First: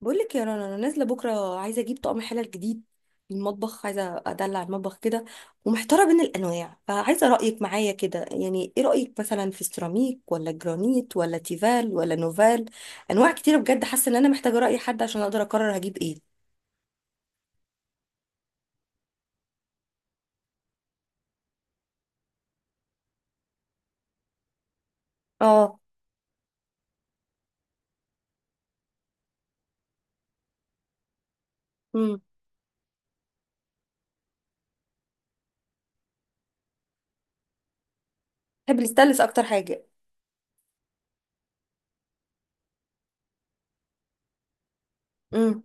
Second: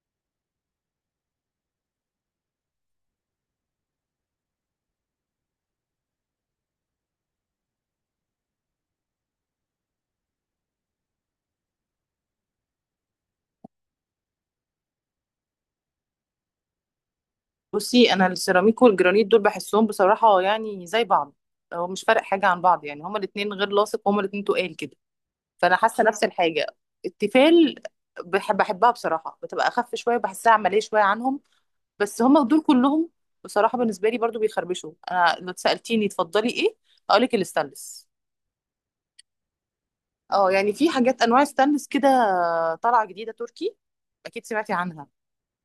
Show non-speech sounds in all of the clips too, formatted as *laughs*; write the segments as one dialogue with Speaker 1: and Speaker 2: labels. Speaker 1: بقول لك يا رنا، انا نازله بكره، عايزه اجيب طقم حلل جديد. المطبخ عايزه ادلع المطبخ كده. ومحتاره بين الانواع، فعايزه رايك معايا كده. يعني ايه رايك مثلا في السيراميك ولا جرانيت ولا تيفال ولا نوفال؟ انواع كتيره بجد، حاسه ان انا محتاجه راي حد عشان اقدر اقرر هجيب ايه.
Speaker 2: بصي، انا السيراميك والجرانيت دول بحسهم بصراحه يعني زي بعض. هو مش فارق حاجه عن بعض، يعني هما الاثنين غير لاصق، هما الاثنين تقال كده. فانا
Speaker 1: اه.
Speaker 2: حاسه نفس الحاجه. التيفال بحبها بصراحه، بتبقى اخف شويه، بحسها عمليه شويه عنهم.
Speaker 1: امم
Speaker 2: بس هما دول كلهم بصراحه بالنسبه لي برضو بيخربشوا. انا لو سالتيني تفضلي ايه، اقول لك الستانلس.
Speaker 1: بحب الستانلس اكتر حاجه.
Speaker 2: اه يعني في حاجات انواع ستانلس كده طالعه جديده تركي، اكيد سمعتي عنها.
Speaker 1: امم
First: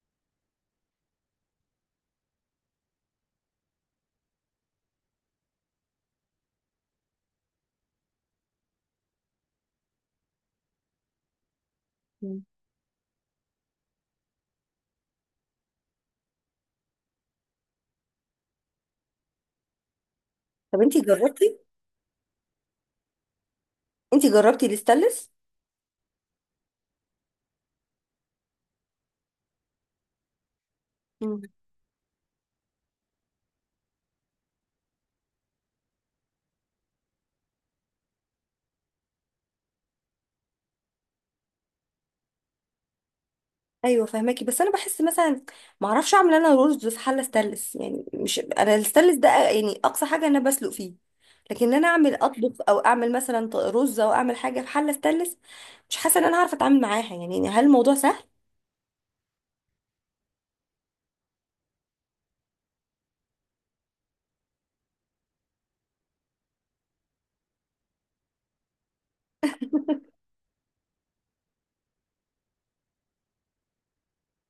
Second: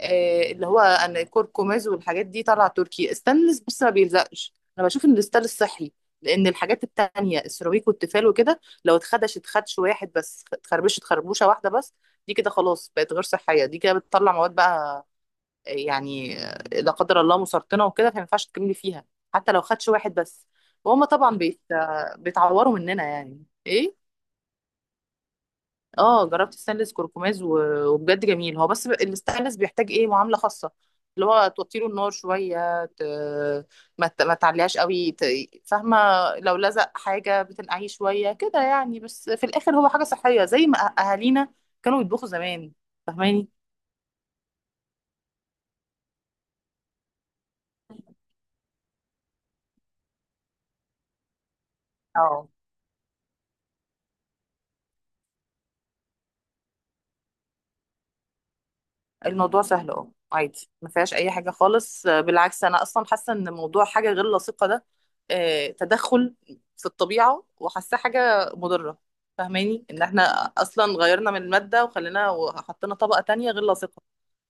Speaker 2: اللي هو انا كركماز والحاجات دي طالعه تركي. استانلس، بص ما بيلزقش، انا بشوف ان الاستانلس صحي. لان الحاجات التانية السيراميك والتيفال وكده، لو اتخدش اتخدش واحد بس، اتخربشت خربوشه واحده بس، دي كده خلاص بقت غير صحيه، دي كده بتطلع مواد بقى يعني لا قدر الله مسرطنه وكده، فما ينفعش تكملي فيها حتى لو خدش واحد بس.
Speaker 1: طب انتي
Speaker 2: وهم طبعا
Speaker 1: جربتي؟
Speaker 2: بيتعوروا مننا يعني ايه.
Speaker 1: انتي جربتي الستانلس؟
Speaker 2: اه جربت ستانلس كركماز وبجد جميل هو، بس الستانلس بيحتاج ايه معامله خاصه، اللي هو توطيله النار شويه ما تعليهاش قوي فاهمه. لو لزق حاجه بتنقعيه شويه كده يعني، بس في الاخر هو حاجه صحيه زي ما اهالينا كانوا يطبخوا زمان، فاهماني.
Speaker 1: ايوه فهماكي، بس انا بحس مثلا ما اعرفش اعمل انا رز في حله ستانلس. يعني مش انا الستانلس ده يعني اقصى حاجه انا بسلق فيه. لكن انا اعمل
Speaker 2: اه
Speaker 1: اطبخ او اعمل مثلا رز او اعمل حاجه في حله ستانلس، مش حاسه ان انا عارفه اتعامل معاها. يعني هل الموضوع سهل؟
Speaker 2: الموضوع سهل، اه عادي ما فيهاش اي حاجه خالص. بالعكس انا اصلا حاسه ان موضوع حاجه غير لائقه ده تدخل في الطبيعه، وحاسه حاجه مضره. فاهماني ان احنا اصلا غيرنا من الماده وخلينا وحطينا طبقه تانية غير لائقه،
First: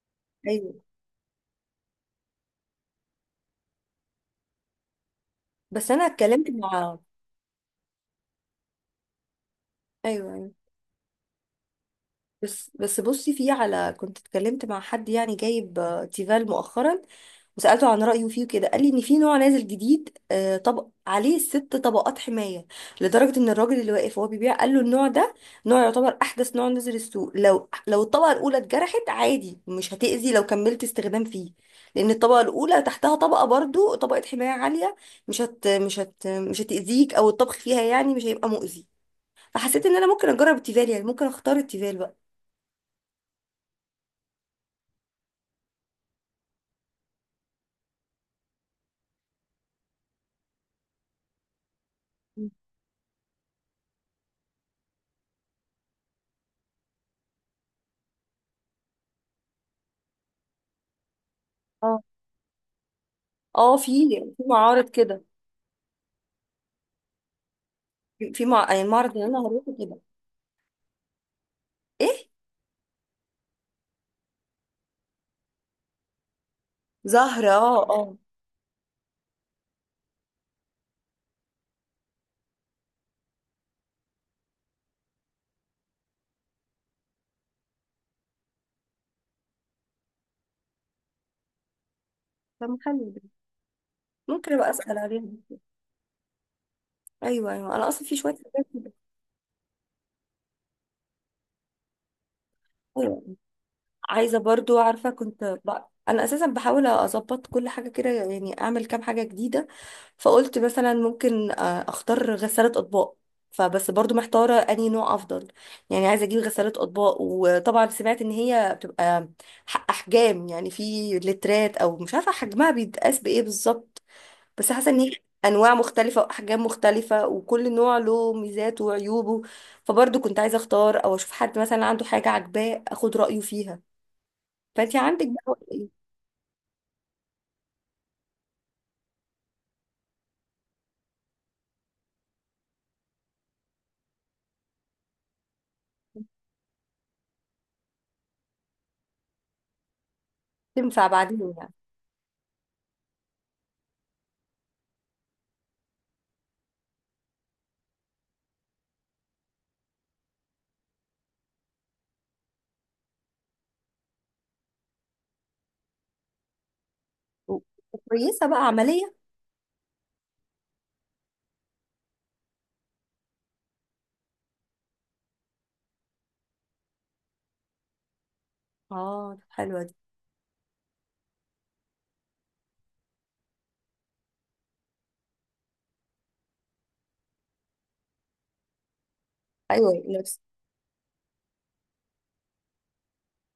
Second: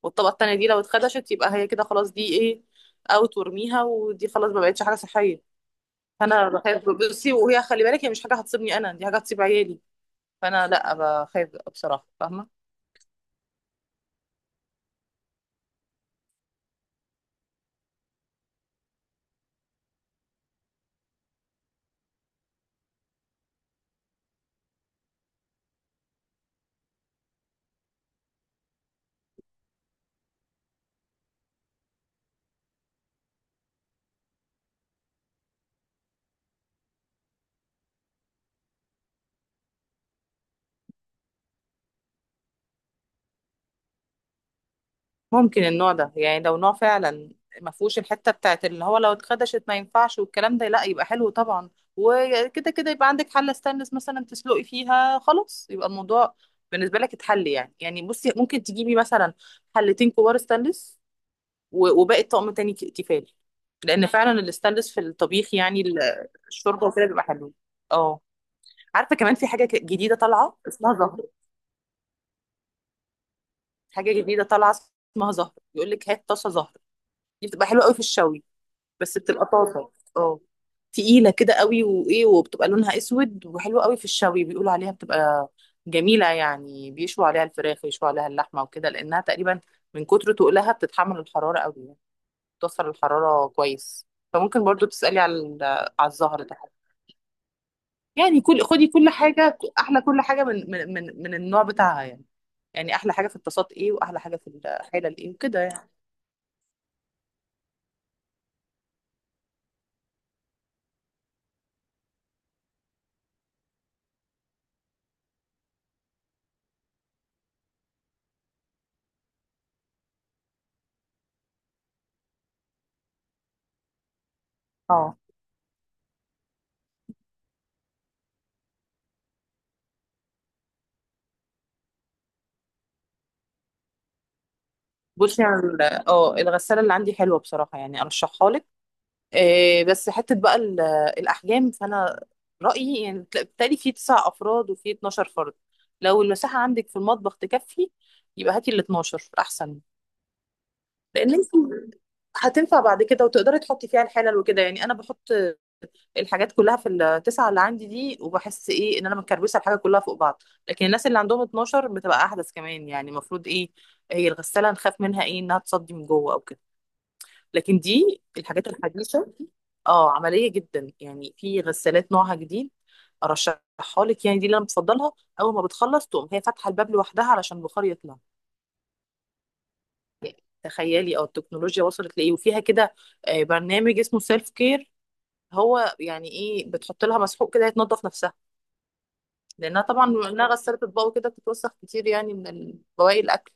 Speaker 2: والطبقه التانية دي
Speaker 1: ايوه.
Speaker 2: لو اتخدشت يبقى هي كده خلاص، دي ايه، اوت، وارميها، ودي خلاص ما بقتش حاجه صحيه.
Speaker 1: بس انا
Speaker 2: فانا
Speaker 1: اتكلمت
Speaker 2: بخاف.
Speaker 1: مع،
Speaker 2: بصي، وهي خلي بالك هي مش حاجه هتصيبني انا، دي حاجه هتصيب عيالي.
Speaker 1: ايوه يعني.
Speaker 2: فانا لا بخاف بصراحه، فاهمه.
Speaker 1: بس بصي في على، كنت اتكلمت مع حد يعني جايب تيفال مؤخرا، وسألته عن رأيه فيه كده، قال لي ان في نوع نازل جديد طبق عليه ست طبقات حماية، لدرجة ان الراجل اللي واقف وهو بيبيع قال له النوع ده نوع يعتبر احدث نوع نزل السوق. لو الطبقة الاولى اتجرحت عادي مش هتأذي لو كملت استخدام فيه، لان الطبقة الاولى تحتها طبقة، برضو طبقة حماية عالية، مش هتأذيك او الطبخ فيها يعني مش هيبقى مؤذي. فحسيت ان انا ممكن اجرب التيفال، يعني ممكن اختار التيفال بقى.
Speaker 2: ممكن النوع ده يعني، لو نوع فعلا ما فيهوش الحته بتاعت اللي هو لو اتخدشت ما ينفعش والكلام ده، لا يبقى حلو طبعا. وكده كده يبقى عندك حله ستانلس مثلا تسلقي فيها، خلاص يبقى الموضوع بالنسبه لك اتحل يعني. يعني بصي ممكن تجيبي مثلا حلتين كبار ستانلس
Speaker 1: اه
Speaker 2: وباقي الطقم تاني تيفال.
Speaker 1: اه، في
Speaker 2: لان فعلا
Speaker 1: في معارض
Speaker 2: الستانلس في
Speaker 1: كده،
Speaker 2: الطبيخ يعني الشوربه وكده بيبقى حلو. اه
Speaker 1: يعني المعرض
Speaker 2: عارفه
Speaker 1: اللي
Speaker 2: كمان
Speaker 1: انا
Speaker 2: في حاجه
Speaker 1: هروحه كده.
Speaker 2: جديده طالعه اسمها زهر.
Speaker 1: ايه،
Speaker 2: حاجه جديده طالعه اسمها زهر، يقول لك هات طاسه زهر. دي
Speaker 1: زهرة،
Speaker 2: بتبقى حلوه
Speaker 1: اه
Speaker 2: قوي في
Speaker 1: اه.
Speaker 2: الشوي، بس بتبقى طاسه اه تقيله كده قوي، وايه وبتبقى لونها اسود وحلوه قوي في الشوي، بيقولوا عليها بتبقى جميله يعني، بيشوا عليها الفراخ، يشوا عليها اللحمه وكده، لانها تقريبا من كتر تقلها بتتحمل الحراره قوي يعني،
Speaker 1: طب
Speaker 2: بتوصل
Speaker 1: حلو ده،
Speaker 2: الحراره كويس.
Speaker 1: ممكن
Speaker 2: فممكن
Speaker 1: ابقى
Speaker 2: برضو
Speaker 1: اسال
Speaker 2: تسالي
Speaker 1: عليها.
Speaker 2: على على الزهر ده.
Speaker 1: ايوه ايوه، انا اصلا في شويه
Speaker 2: يعني كل،
Speaker 1: حاجات
Speaker 2: خدي
Speaker 1: كده.
Speaker 2: كل حاجه احلى، كل حاجه من النوع بتاعها يعني. يعني احلى
Speaker 1: أيوة.
Speaker 2: حاجه في الطاسات ايه، واحلى حاجه
Speaker 1: عايزه
Speaker 2: في
Speaker 1: برضو،
Speaker 2: الحله
Speaker 1: عارفه
Speaker 2: الايه
Speaker 1: كنت
Speaker 2: وكده يعني.
Speaker 1: انا اساسا بحاول اظبط كل حاجه كده، يعني اعمل كام حاجه جديده. فقلت مثلا ممكن اختار غساله اطباق، فبس برضو محتاره انهي نوع افضل. يعني عايزه اجيب غساله اطباق، وطبعا سمعت ان هي بتبقى احجام، يعني في لترات او مش عارفه حجمها بيتقاس بايه بالظبط. بس حاسه ان هي
Speaker 2: اه
Speaker 1: انواع مختلفه واحجام مختلفه، وكل نوع له ميزاته وعيوبه. فبرضو كنت عايزه اختار او اشوف حد مثلا عنده حاجه عاجباه اخد رايه فيها. فانت عندك
Speaker 2: بصي
Speaker 1: بقى
Speaker 2: على
Speaker 1: ايه؟
Speaker 2: اه الغساله اللي عندي حلوه بصراحه، يعني ارشحها لك. إيه بس حتة بقى الأحجام، فأنا رأيي يعني بتالي في تسع أفراد وفي 12 فرد. لو المساحة عندك في المطبخ تكفي يبقى هاتي ال 12 أحسن.
Speaker 1: تنفع
Speaker 2: لأن
Speaker 1: بعدين
Speaker 2: أنت
Speaker 1: يعني.
Speaker 2: هتنفع بعد كده وتقدري تحطي فيها الحلل وكده يعني. أنا بحط الحاجات كلها في التسعة اللي عندي دي، وبحس إيه إن أنا مكربسة الحاجة كلها فوق بعض. لكن الناس اللي عندهم 12 بتبقى أحدث كمان، يعني المفروض إيه، هي الغسالة نخاف منها إيه إنها تصدي من جوه أو كده،
Speaker 1: و-
Speaker 2: لكن دي
Speaker 1: وكويسه بقى
Speaker 2: الحاجات
Speaker 1: عمليه؟
Speaker 2: الحديثة. اه عملية جدا. يعني في غسالات نوعها جديد ارشحها لك، يعني دي اللي انا بفضلها، اول ما بتخلص تقوم هي فاتحة الباب لوحدها علشان البخار يطلع.
Speaker 1: اه. طب حلوه دي.
Speaker 2: تخيلي اه التكنولوجيا وصلت لايه، وفيها كده برنامج اسمه سيلف كير، هو يعني ايه، بتحط لها مسحوق كده يتنضف نفسها، لانها
Speaker 1: ايوه
Speaker 2: طبعا بما
Speaker 1: نفس.
Speaker 2: انها غسالة اطباق وكده بتتوسخ كتير يعني من بواقي الاكل.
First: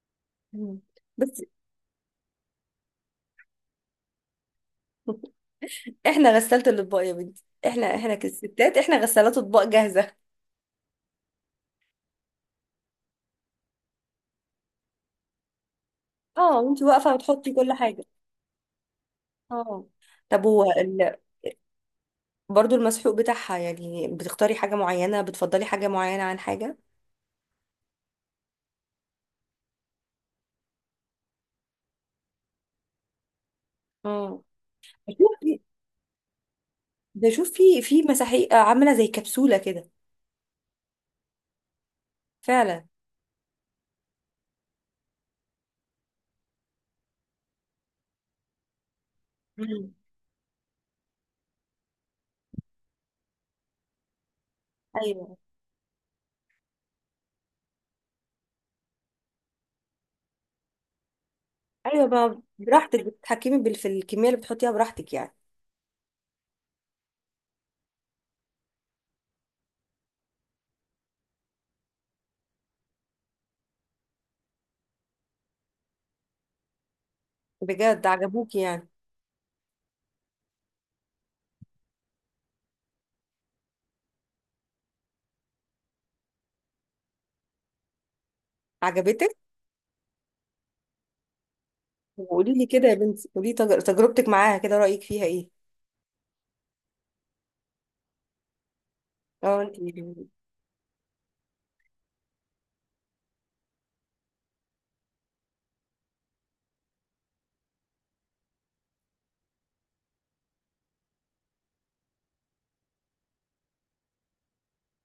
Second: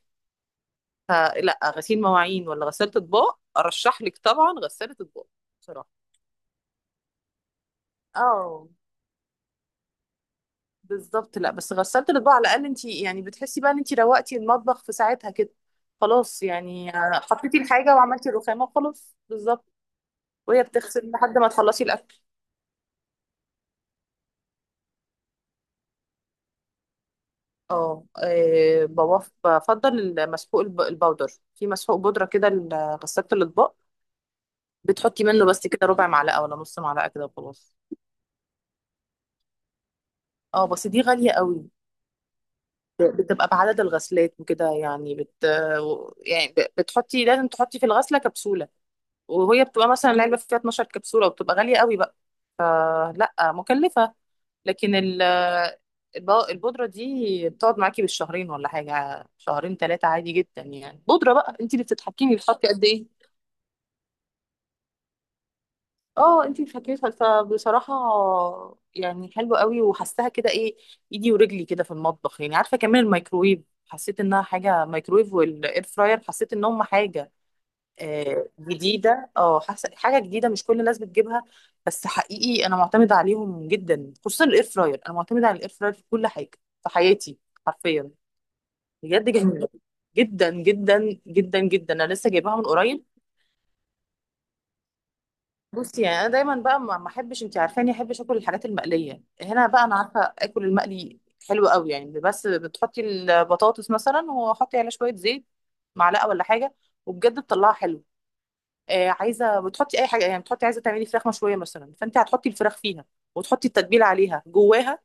Speaker 1: مم. بس
Speaker 2: فلا غسيل مواعين ولا غسالة اطباق، ارشح لك طبعا غسالة اطباق. بصراحة
Speaker 1: *laughs* احنا غسالة الاطباق يا بنتي، احنا
Speaker 2: اه
Speaker 1: كستات، احنا غسالات اطباق جاهزه.
Speaker 2: بالظبط، لا بس غسالة الاطباق على الاقل انت يعني بتحسي بقى ان انت روقتي المطبخ في ساعتها كده، خلاص
Speaker 1: اه، وانت
Speaker 2: يعني
Speaker 1: واقفه بتحطي
Speaker 2: حطيتي
Speaker 1: كل
Speaker 2: الحاجة
Speaker 1: حاجه.
Speaker 2: وعملتي الرخامة وخلاص بالظبط.
Speaker 1: اه. طب هو
Speaker 2: وهي بتغسل لحد ما تخلصي الاكل.
Speaker 1: برضو المسحوق بتاعها، يعني بتختاري حاجه معينه؟ بتفضلي حاجه معينه عن حاجه؟
Speaker 2: اه بفضل المسحوق البودر. في مسحوق بودرة كده لغسالة الاطباق،
Speaker 1: اه.
Speaker 2: بتحطي
Speaker 1: بشوف
Speaker 2: منه
Speaker 1: في-
Speaker 2: بس كده ربع معلقة ولا نص معلقة كده
Speaker 1: بشوف
Speaker 2: وخلاص.
Speaker 1: في في مساحيق عامله زي كبسوله كده.
Speaker 2: اه بس دي غالية قوي،
Speaker 1: فعلا.
Speaker 2: بتبقى بعدد الغسلات وكده يعني يعني بتحطي، لازم تحطي في الغسلة كبسولة، وهي بتبقى
Speaker 1: مم.
Speaker 2: مثلا العلبة فيها 12 كبسولة وبتبقى غالية قوي بقى، فلا مكلفة. لكن
Speaker 1: ايوه
Speaker 2: البودرة دي بتقعد معاكي بالشهرين ولا حاجة، شهرين ثلاثة عادي جدا يعني، بودرة بقى انت اللي
Speaker 1: ايوه،
Speaker 2: بتتحكمي
Speaker 1: بقى
Speaker 2: بتحطي قد
Speaker 1: براحتك
Speaker 2: ايه.
Speaker 1: بتتحكمي في الكميه اللي بتحطيها براحتك يعني.
Speaker 2: اه انت اللي فبصراحة يعني حلوة قوي، وحسها كده ايه، ايدي ورجلي كده في المطبخ يعني. عارفة كمان الميكرويف، حسيت انها حاجة مايكرويف، والاير فراير حسيت ان هم حاجة
Speaker 1: بجد عجبوكي يعني؟
Speaker 2: جديده، اه حاسه حاجه جديده مش كل الناس بتجيبها. بس حقيقي انا معتمده عليهم جدا، خصوصا الاير فراير، انا معتمده على الاير فراير في كل حاجه في حياتي حرفيا. بجد
Speaker 1: عجبتك؟
Speaker 2: جميله جدا جدا جدا جدا، انا لسه
Speaker 1: وقولي
Speaker 2: جايباها من
Speaker 1: لي كده يا
Speaker 2: قريب.
Speaker 1: بنتي، قولي تجربتك معاها كده، رايك فيها ايه؟
Speaker 2: بصي يعني انا دايما بقى ما احبش، انت عارفاني احبش اكل الحاجات المقليه،
Speaker 1: اه
Speaker 2: هنا
Speaker 1: انت.
Speaker 2: بقى انا عارفه اكل المقلي حلو قوي يعني، بس بتحطي البطاطس مثلا وحطي عليها شويه زيت معلقه ولا حاجه، وبجد بتطلعها حلوه. عايزه بتحطي اي حاجه، يعني بتحطي عايزه تعملي فراخ مشويه مثلا، فانت هتحطي الفراخ فيها، وتحطي التتبيله عليها جواها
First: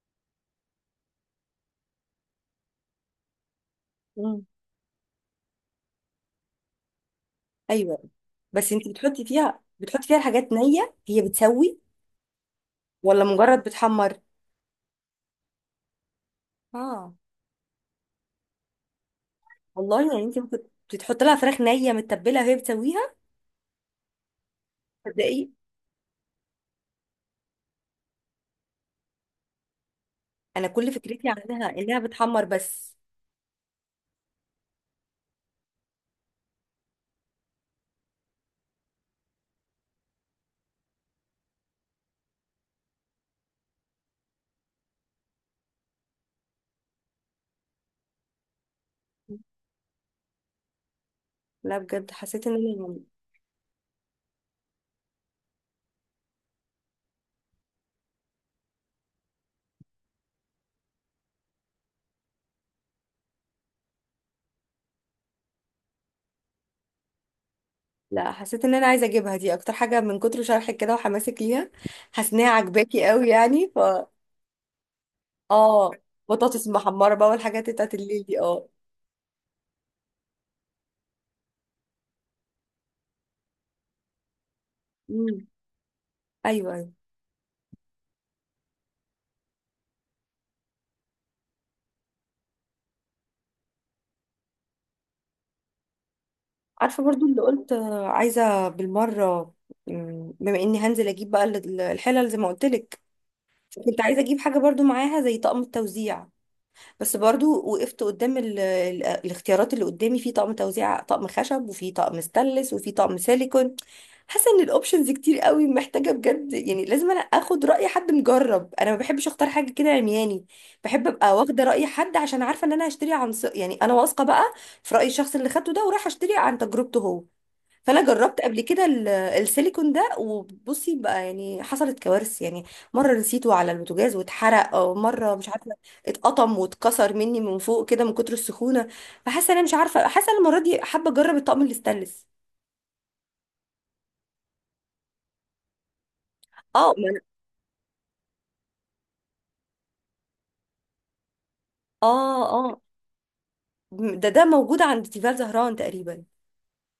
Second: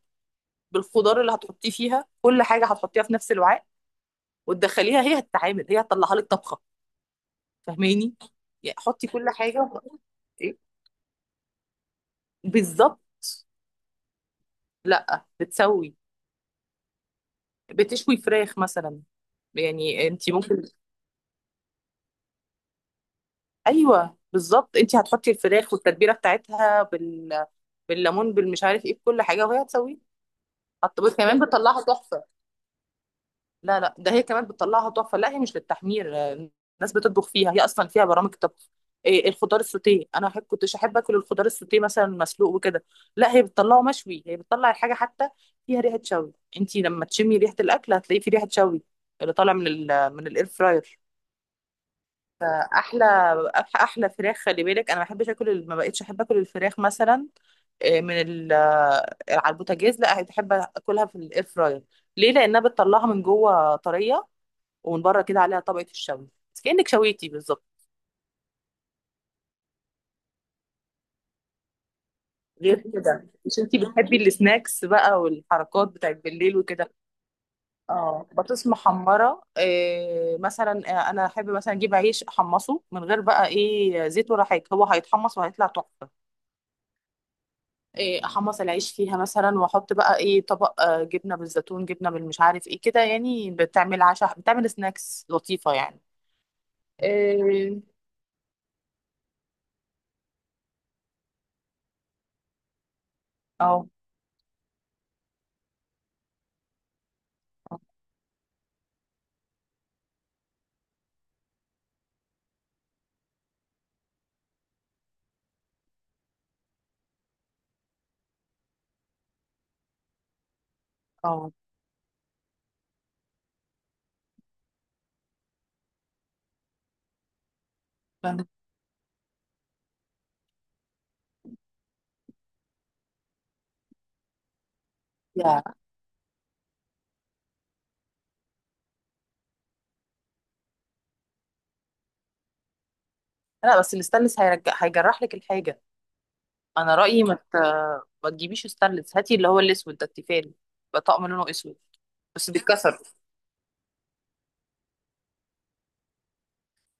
Speaker 2: بالخضار اللي هتحطيه فيها، كل حاجه هتحطيها في نفس الوعاء،
Speaker 1: مم.
Speaker 2: وتدخليها هي هتتعامل، هي هتطلعها لك طبخه،
Speaker 1: ايوه،
Speaker 2: فاهماني.
Speaker 1: بس
Speaker 2: يعني
Speaker 1: انت
Speaker 2: حطي
Speaker 1: بتحطي
Speaker 2: كل
Speaker 1: فيها
Speaker 2: حاجه
Speaker 1: بتحطي فيها الحاجات
Speaker 2: إيه؟
Speaker 1: نيه، هي بتسوي
Speaker 2: بالظبط.
Speaker 1: ولا مجرد بتحمر؟
Speaker 2: لا بتسوي،
Speaker 1: اه
Speaker 2: بتشوي فراخ مثلا. يعني
Speaker 1: والله، يعني
Speaker 2: انت
Speaker 1: انت ممكن
Speaker 2: ممكن
Speaker 1: بتحط لها فراخ نيه متبله وهي بتسويها؟
Speaker 2: ايوه بالظبط، انت هتحطي
Speaker 1: تصدقي،
Speaker 2: الفراخ والتتبيله بتاعتها بالليمون بالمش عارف ايه، بكل حاجه وهي هتسويه.
Speaker 1: انا كل فكرتي
Speaker 2: كمان
Speaker 1: عنها
Speaker 2: بتطلعها
Speaker 1: انها
Speaker 2: تحفه.
Speaker 1: بتحمر بس.
Speaker 2: لا لا ده هي كمان بتطلعها تحفه، لا هي مش للتحمير. الناس بتطبخ فيها، هي اصلا فيها برامج طبخ إيه. الخضار السوتيه انا أحب، كنتش احب اكل الخضار السوتيه مثلا مسلوق وكده، لا هي بتطلعه مشوي، هي بتطلع الحاجه حتى فيها ريحه شوي، انت لما تشمي ريحه الاكل هتلاقيه في ريحه شوي اللي طالع من ال من الاير فراير.
Speaker 1: لا بجد، حسيت ان انا يعني،
Speaker 2: احلى احلى فراخ، خلي بالك انا ما بقتش احب اكل الفراخ مثلا من ال على البوتاجاز، لا بحب اكلها في الاير فراير ليه، لانها بتطلعها من جوه طريه ومن بره كده عليها طبقة الشوي، بس كأنك شويتي بالظبط.
Speaker 1: لا حسيت ان انا عايزه اجيبها دي اكتر حاجه من كتر شرحك كده وحماسك ليها. حاسه انها
Speaker 2: غير
Speaker 1: عجباكي
Speaker 2: كده
Speaker 1: قوي
Speaker 2: مش
Speaker 1: يعني ف،
Speaker 2: انتي بتحبي السناكس بقى والحركات
Speaker 1: اه،
Speaker 2: بتاعت بالليل
Speaker 1: بطاطس
Speaker 2: وكده.
Speaker 1: محمره بقى والحاجات بتاعت الليل
Speaker 2: اه
Speaker 1: دي
Speaker 2: بطاطس
Speaker 1: اه.
Speaker 2: محمرة إيه مثلا، انا احب مثلا اجيب عيش احمصه من غير بقى ايه زيت ولا حاجة، هو
Speaker 1: امم
Speaker 2: هيتحمص وهيطلع تحفة.
Speaker 1: ايوه ايوه.
Speaker 2: إيه احمص العيش فيها مثلا، واحط بقى ايه طبق جبنة بالزيتون، جبنة بالمش عارف ايه كده، يعني بتعمل عشاء، بتعمل سناكس لطيفة يعني.
Speaker 1: عارفه برضو اللي قلت
Speaker 2: إيه.
Speaker 1: عايزه بالمره، بما اني هنزل اجيب بقى الحلل زي ما قلت لك،
Speaker 2: اه.
Speaker 1: كنت عايزه اجيب حاجه برضو معاها زي طقم التوزيع. بس برضو
Speaker 2: اه.
Speaker 1: وقفت قدام الاختيارات اللي قدامي: في طقم توزيع طقم خشب، وفي طقم ستانلس، وفي طقم سيليكون. حاسه ان الاوبشنز كتير قوي، محتاجه بجد يعني لازم انا اخد راي حد مجرب. انا ما بحبش اختار حاجه كده عمياني، بحب ابقى
Speaker 2: آه.
Speaker 1: واخده راي حد عشان عارفه ان انا هشتري عن يعني انا واثقه بقى في راي الشخص اللي خدته ده، ورايحه اشتري عن تجربته هو. فانا جربت
Speaker 2: فاهمة.
Speaker 1: قبل كده السيليكون ده، وبصي بقى يعني حصلت كوارث يعني. مره نسيته على البوتاجاز واتحرق، او مره مش
Speaker 2: يا.
Speaker 1: عارفه اتقطم واتكسر مني من فوق كده من كتر السخونه. فحاسه انا مش عارفه، حاسه أنا المره دي حابه اجرب الطقم الستانلس.
Speaker 2: لا بس الستانلس هيرجع هيجرح لك الحاجة.
Speaker 1: اه،
Speaker 2: انا
Speaker 1: ما أنا-
Speaker 2: رايي ما تجيبيش ستانلس، هاتي اللي هو الاسود ده التيفال بقى، طقم لونه اسود
Speaker 1: اه
Speaker 2: بس
Speaker 1: اه.
Speaker 2: بيتكسر.
Speaker 1: ده ده موجود عند تيفال زهران تقريبا.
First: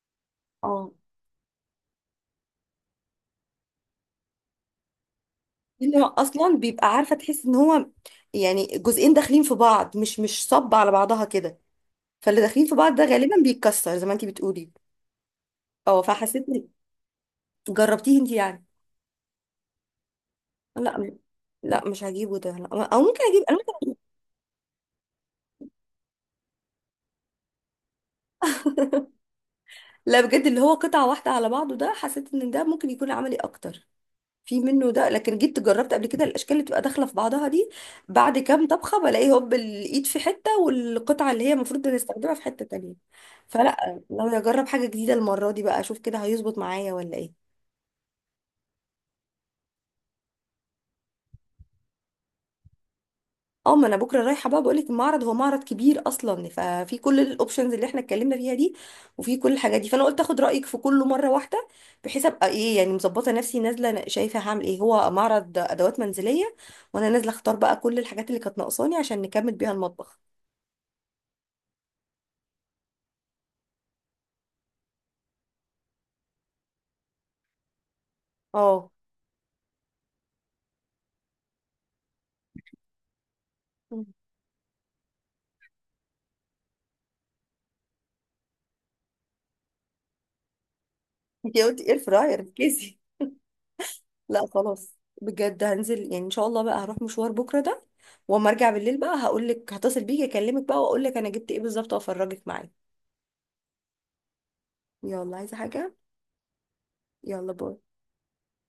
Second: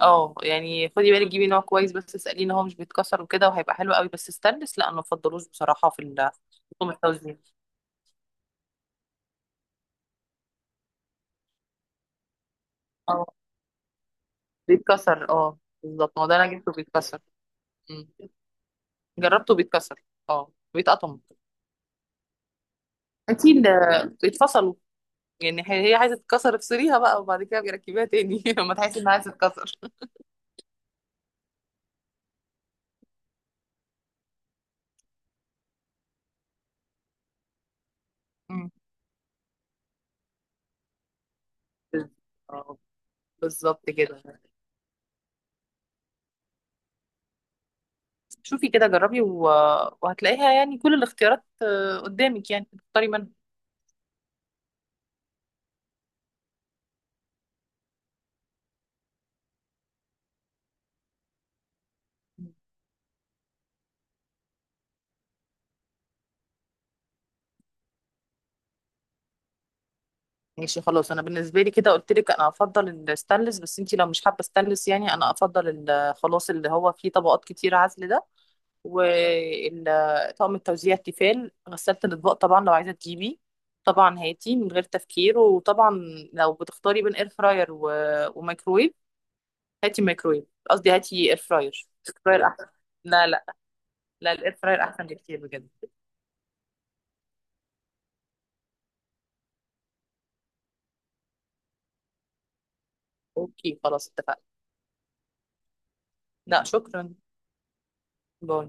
Speaker 2: اه يعني
Speaker 1: اه،
Speaker 2: خدي بالك جيبي نوع كويس، بس اساليه ان هو مش بيتكسر وكده وهيبقى حلو قوي، بس ستانلس لا انا ما بفضلوش بصراحه
Speaker 1: انه اصلا
Speaker 2: في
Speaker 1: بيبقى
Speaker 2: طقم
Speaker 1: عارفه،
Speaker 2: التوزيع.
Speaker 1: تحس ان هو يعني جزئين داخلين في بعض، مش صب على بعضها كده. فاللي داخلين في بعض ده
Speaker 2: اه
Speaker 1: غالبا بيتكسر زي ما انتي بتقولي.
Speaker 2: بيتكسر اه
Speaker 1: اه،
Speaker 2: بالظبط، ما هو ده
Speaker 1: فحسيت.
Speaker 2: انا جبته بيتكسر.
Speaker 1: جربتيه
Speaker 2: مم.
Speaker 1: انت يعني؟
Speaker 2: جربته بيتكسر، اه
Speaker 1: لا
Speaker 2: بيتقطم.
Speaker 1: لا مش هجيبه ده لا. او ممكن اجيب،
Speaker 2: هاتي
Speaker 1: أنا
Speaker 2: اللي
Speaker 1: ممكن...
Speaker 2: بيتفصلوا، يعني هي عايزه تتكسر افصليها بقى وبعد كده بيركبيها تاني *laughs* لما تحسي انها عايزه تتكسر.
Speaker 1: لا بجد، اللي هو قطعه واحده على بعضه ده، حسيت ان ده ممكن يكون عملي اكتر، في منه ده. لكن جيت جربت قبل كده الاشكال اللي بتبقى داخله في بعضها دي، بعد كام
Speaker 2: مم.
Speaker 1: طبخه بلاقي هوب الايد في حته والقطعه اللي هي المفروض نستخدمها في حته
Speaker 2: بالظبط.
Speaker 1: تانية.
Speaker 2: بالظبط
Speaker 1: فلا،
Speaker 2: كده.
Speaker 1: لو اجرب حاجه جديده المره دي بقى، اشوف كده هيظبط معايا ولا ايه.
Speaker 2: شوفي كده جربي و... وهتلاقيها يعني كل الاختيارات قدامك يعني تختاري منها.
Speaker 1: اه ما انا بكره رايحه بقى، بقول لك المعرض هو معرض كبير اصلا، ففي كل الاوبشنز اللي احنا اتكلمنا فيها دي، وفي كل الحاجات دي، فانا قلت اخد رايك في كله مره واحده، بحيث ابقى ايه يعني مظبطه نفسي نازله شايفه هعمل ايه. هو معرض ادوات منزليه، وانا نازله اختار بقى كل الحاجات اللي كانت ناقصاني عشان نكمل بيها المطبخ.
Speaker 2: ماشي خلاص، انا بالنسبه لي كده قلت لك انا افضل الستانلس، بس انتي لو مش حابه ستانلس يعني انا افضل خلاص اللي هو فيه طبقات كتير عزل ده.
Speaker 1: اه،
Speaker 2: وطقم التوزيع التيفال، غسالة الاطباق طبعا لو عايزه تجيبي طبعا هاتي من غير تفكير. وطبعا لو بتختاري بين اير فراير و... وميكرويف، هاتي ميكرويف، قصدي هاتي اير
Speaker 1: انت
Speaker 2: فراير،
Speaker 1: قلتي اير
Speaker 2: اير
Speaker 1: فراير،
Speaker 2: فراير احسن.
Speaker 1: ركزي.
Speaker 2: لا لا، لا
Speaker 1: لا
Speaker 2: الاير فراير
Speaker 1: خلاص
Speaker 2: احسن بكتير
Speaker 1: بجد،
Speaker 2: بجد.
Speaker 1: هنزل يعني ان شاء الله بقى، هروح مشوار بكره ده، واما ارجع بالليل بقى هقول لك، هتصل بيكي اكلمك بقى واقول لك انا جبت ايه بالظبط وافرجك معايا.
Speaker 2: اوكي خلاص اتفقنا.
Speaker 1: يلا، عايزه حاجه؟
Speaker 2: لا شكرا.
Speaker 1: يلا باي.
Speaker 2: باي.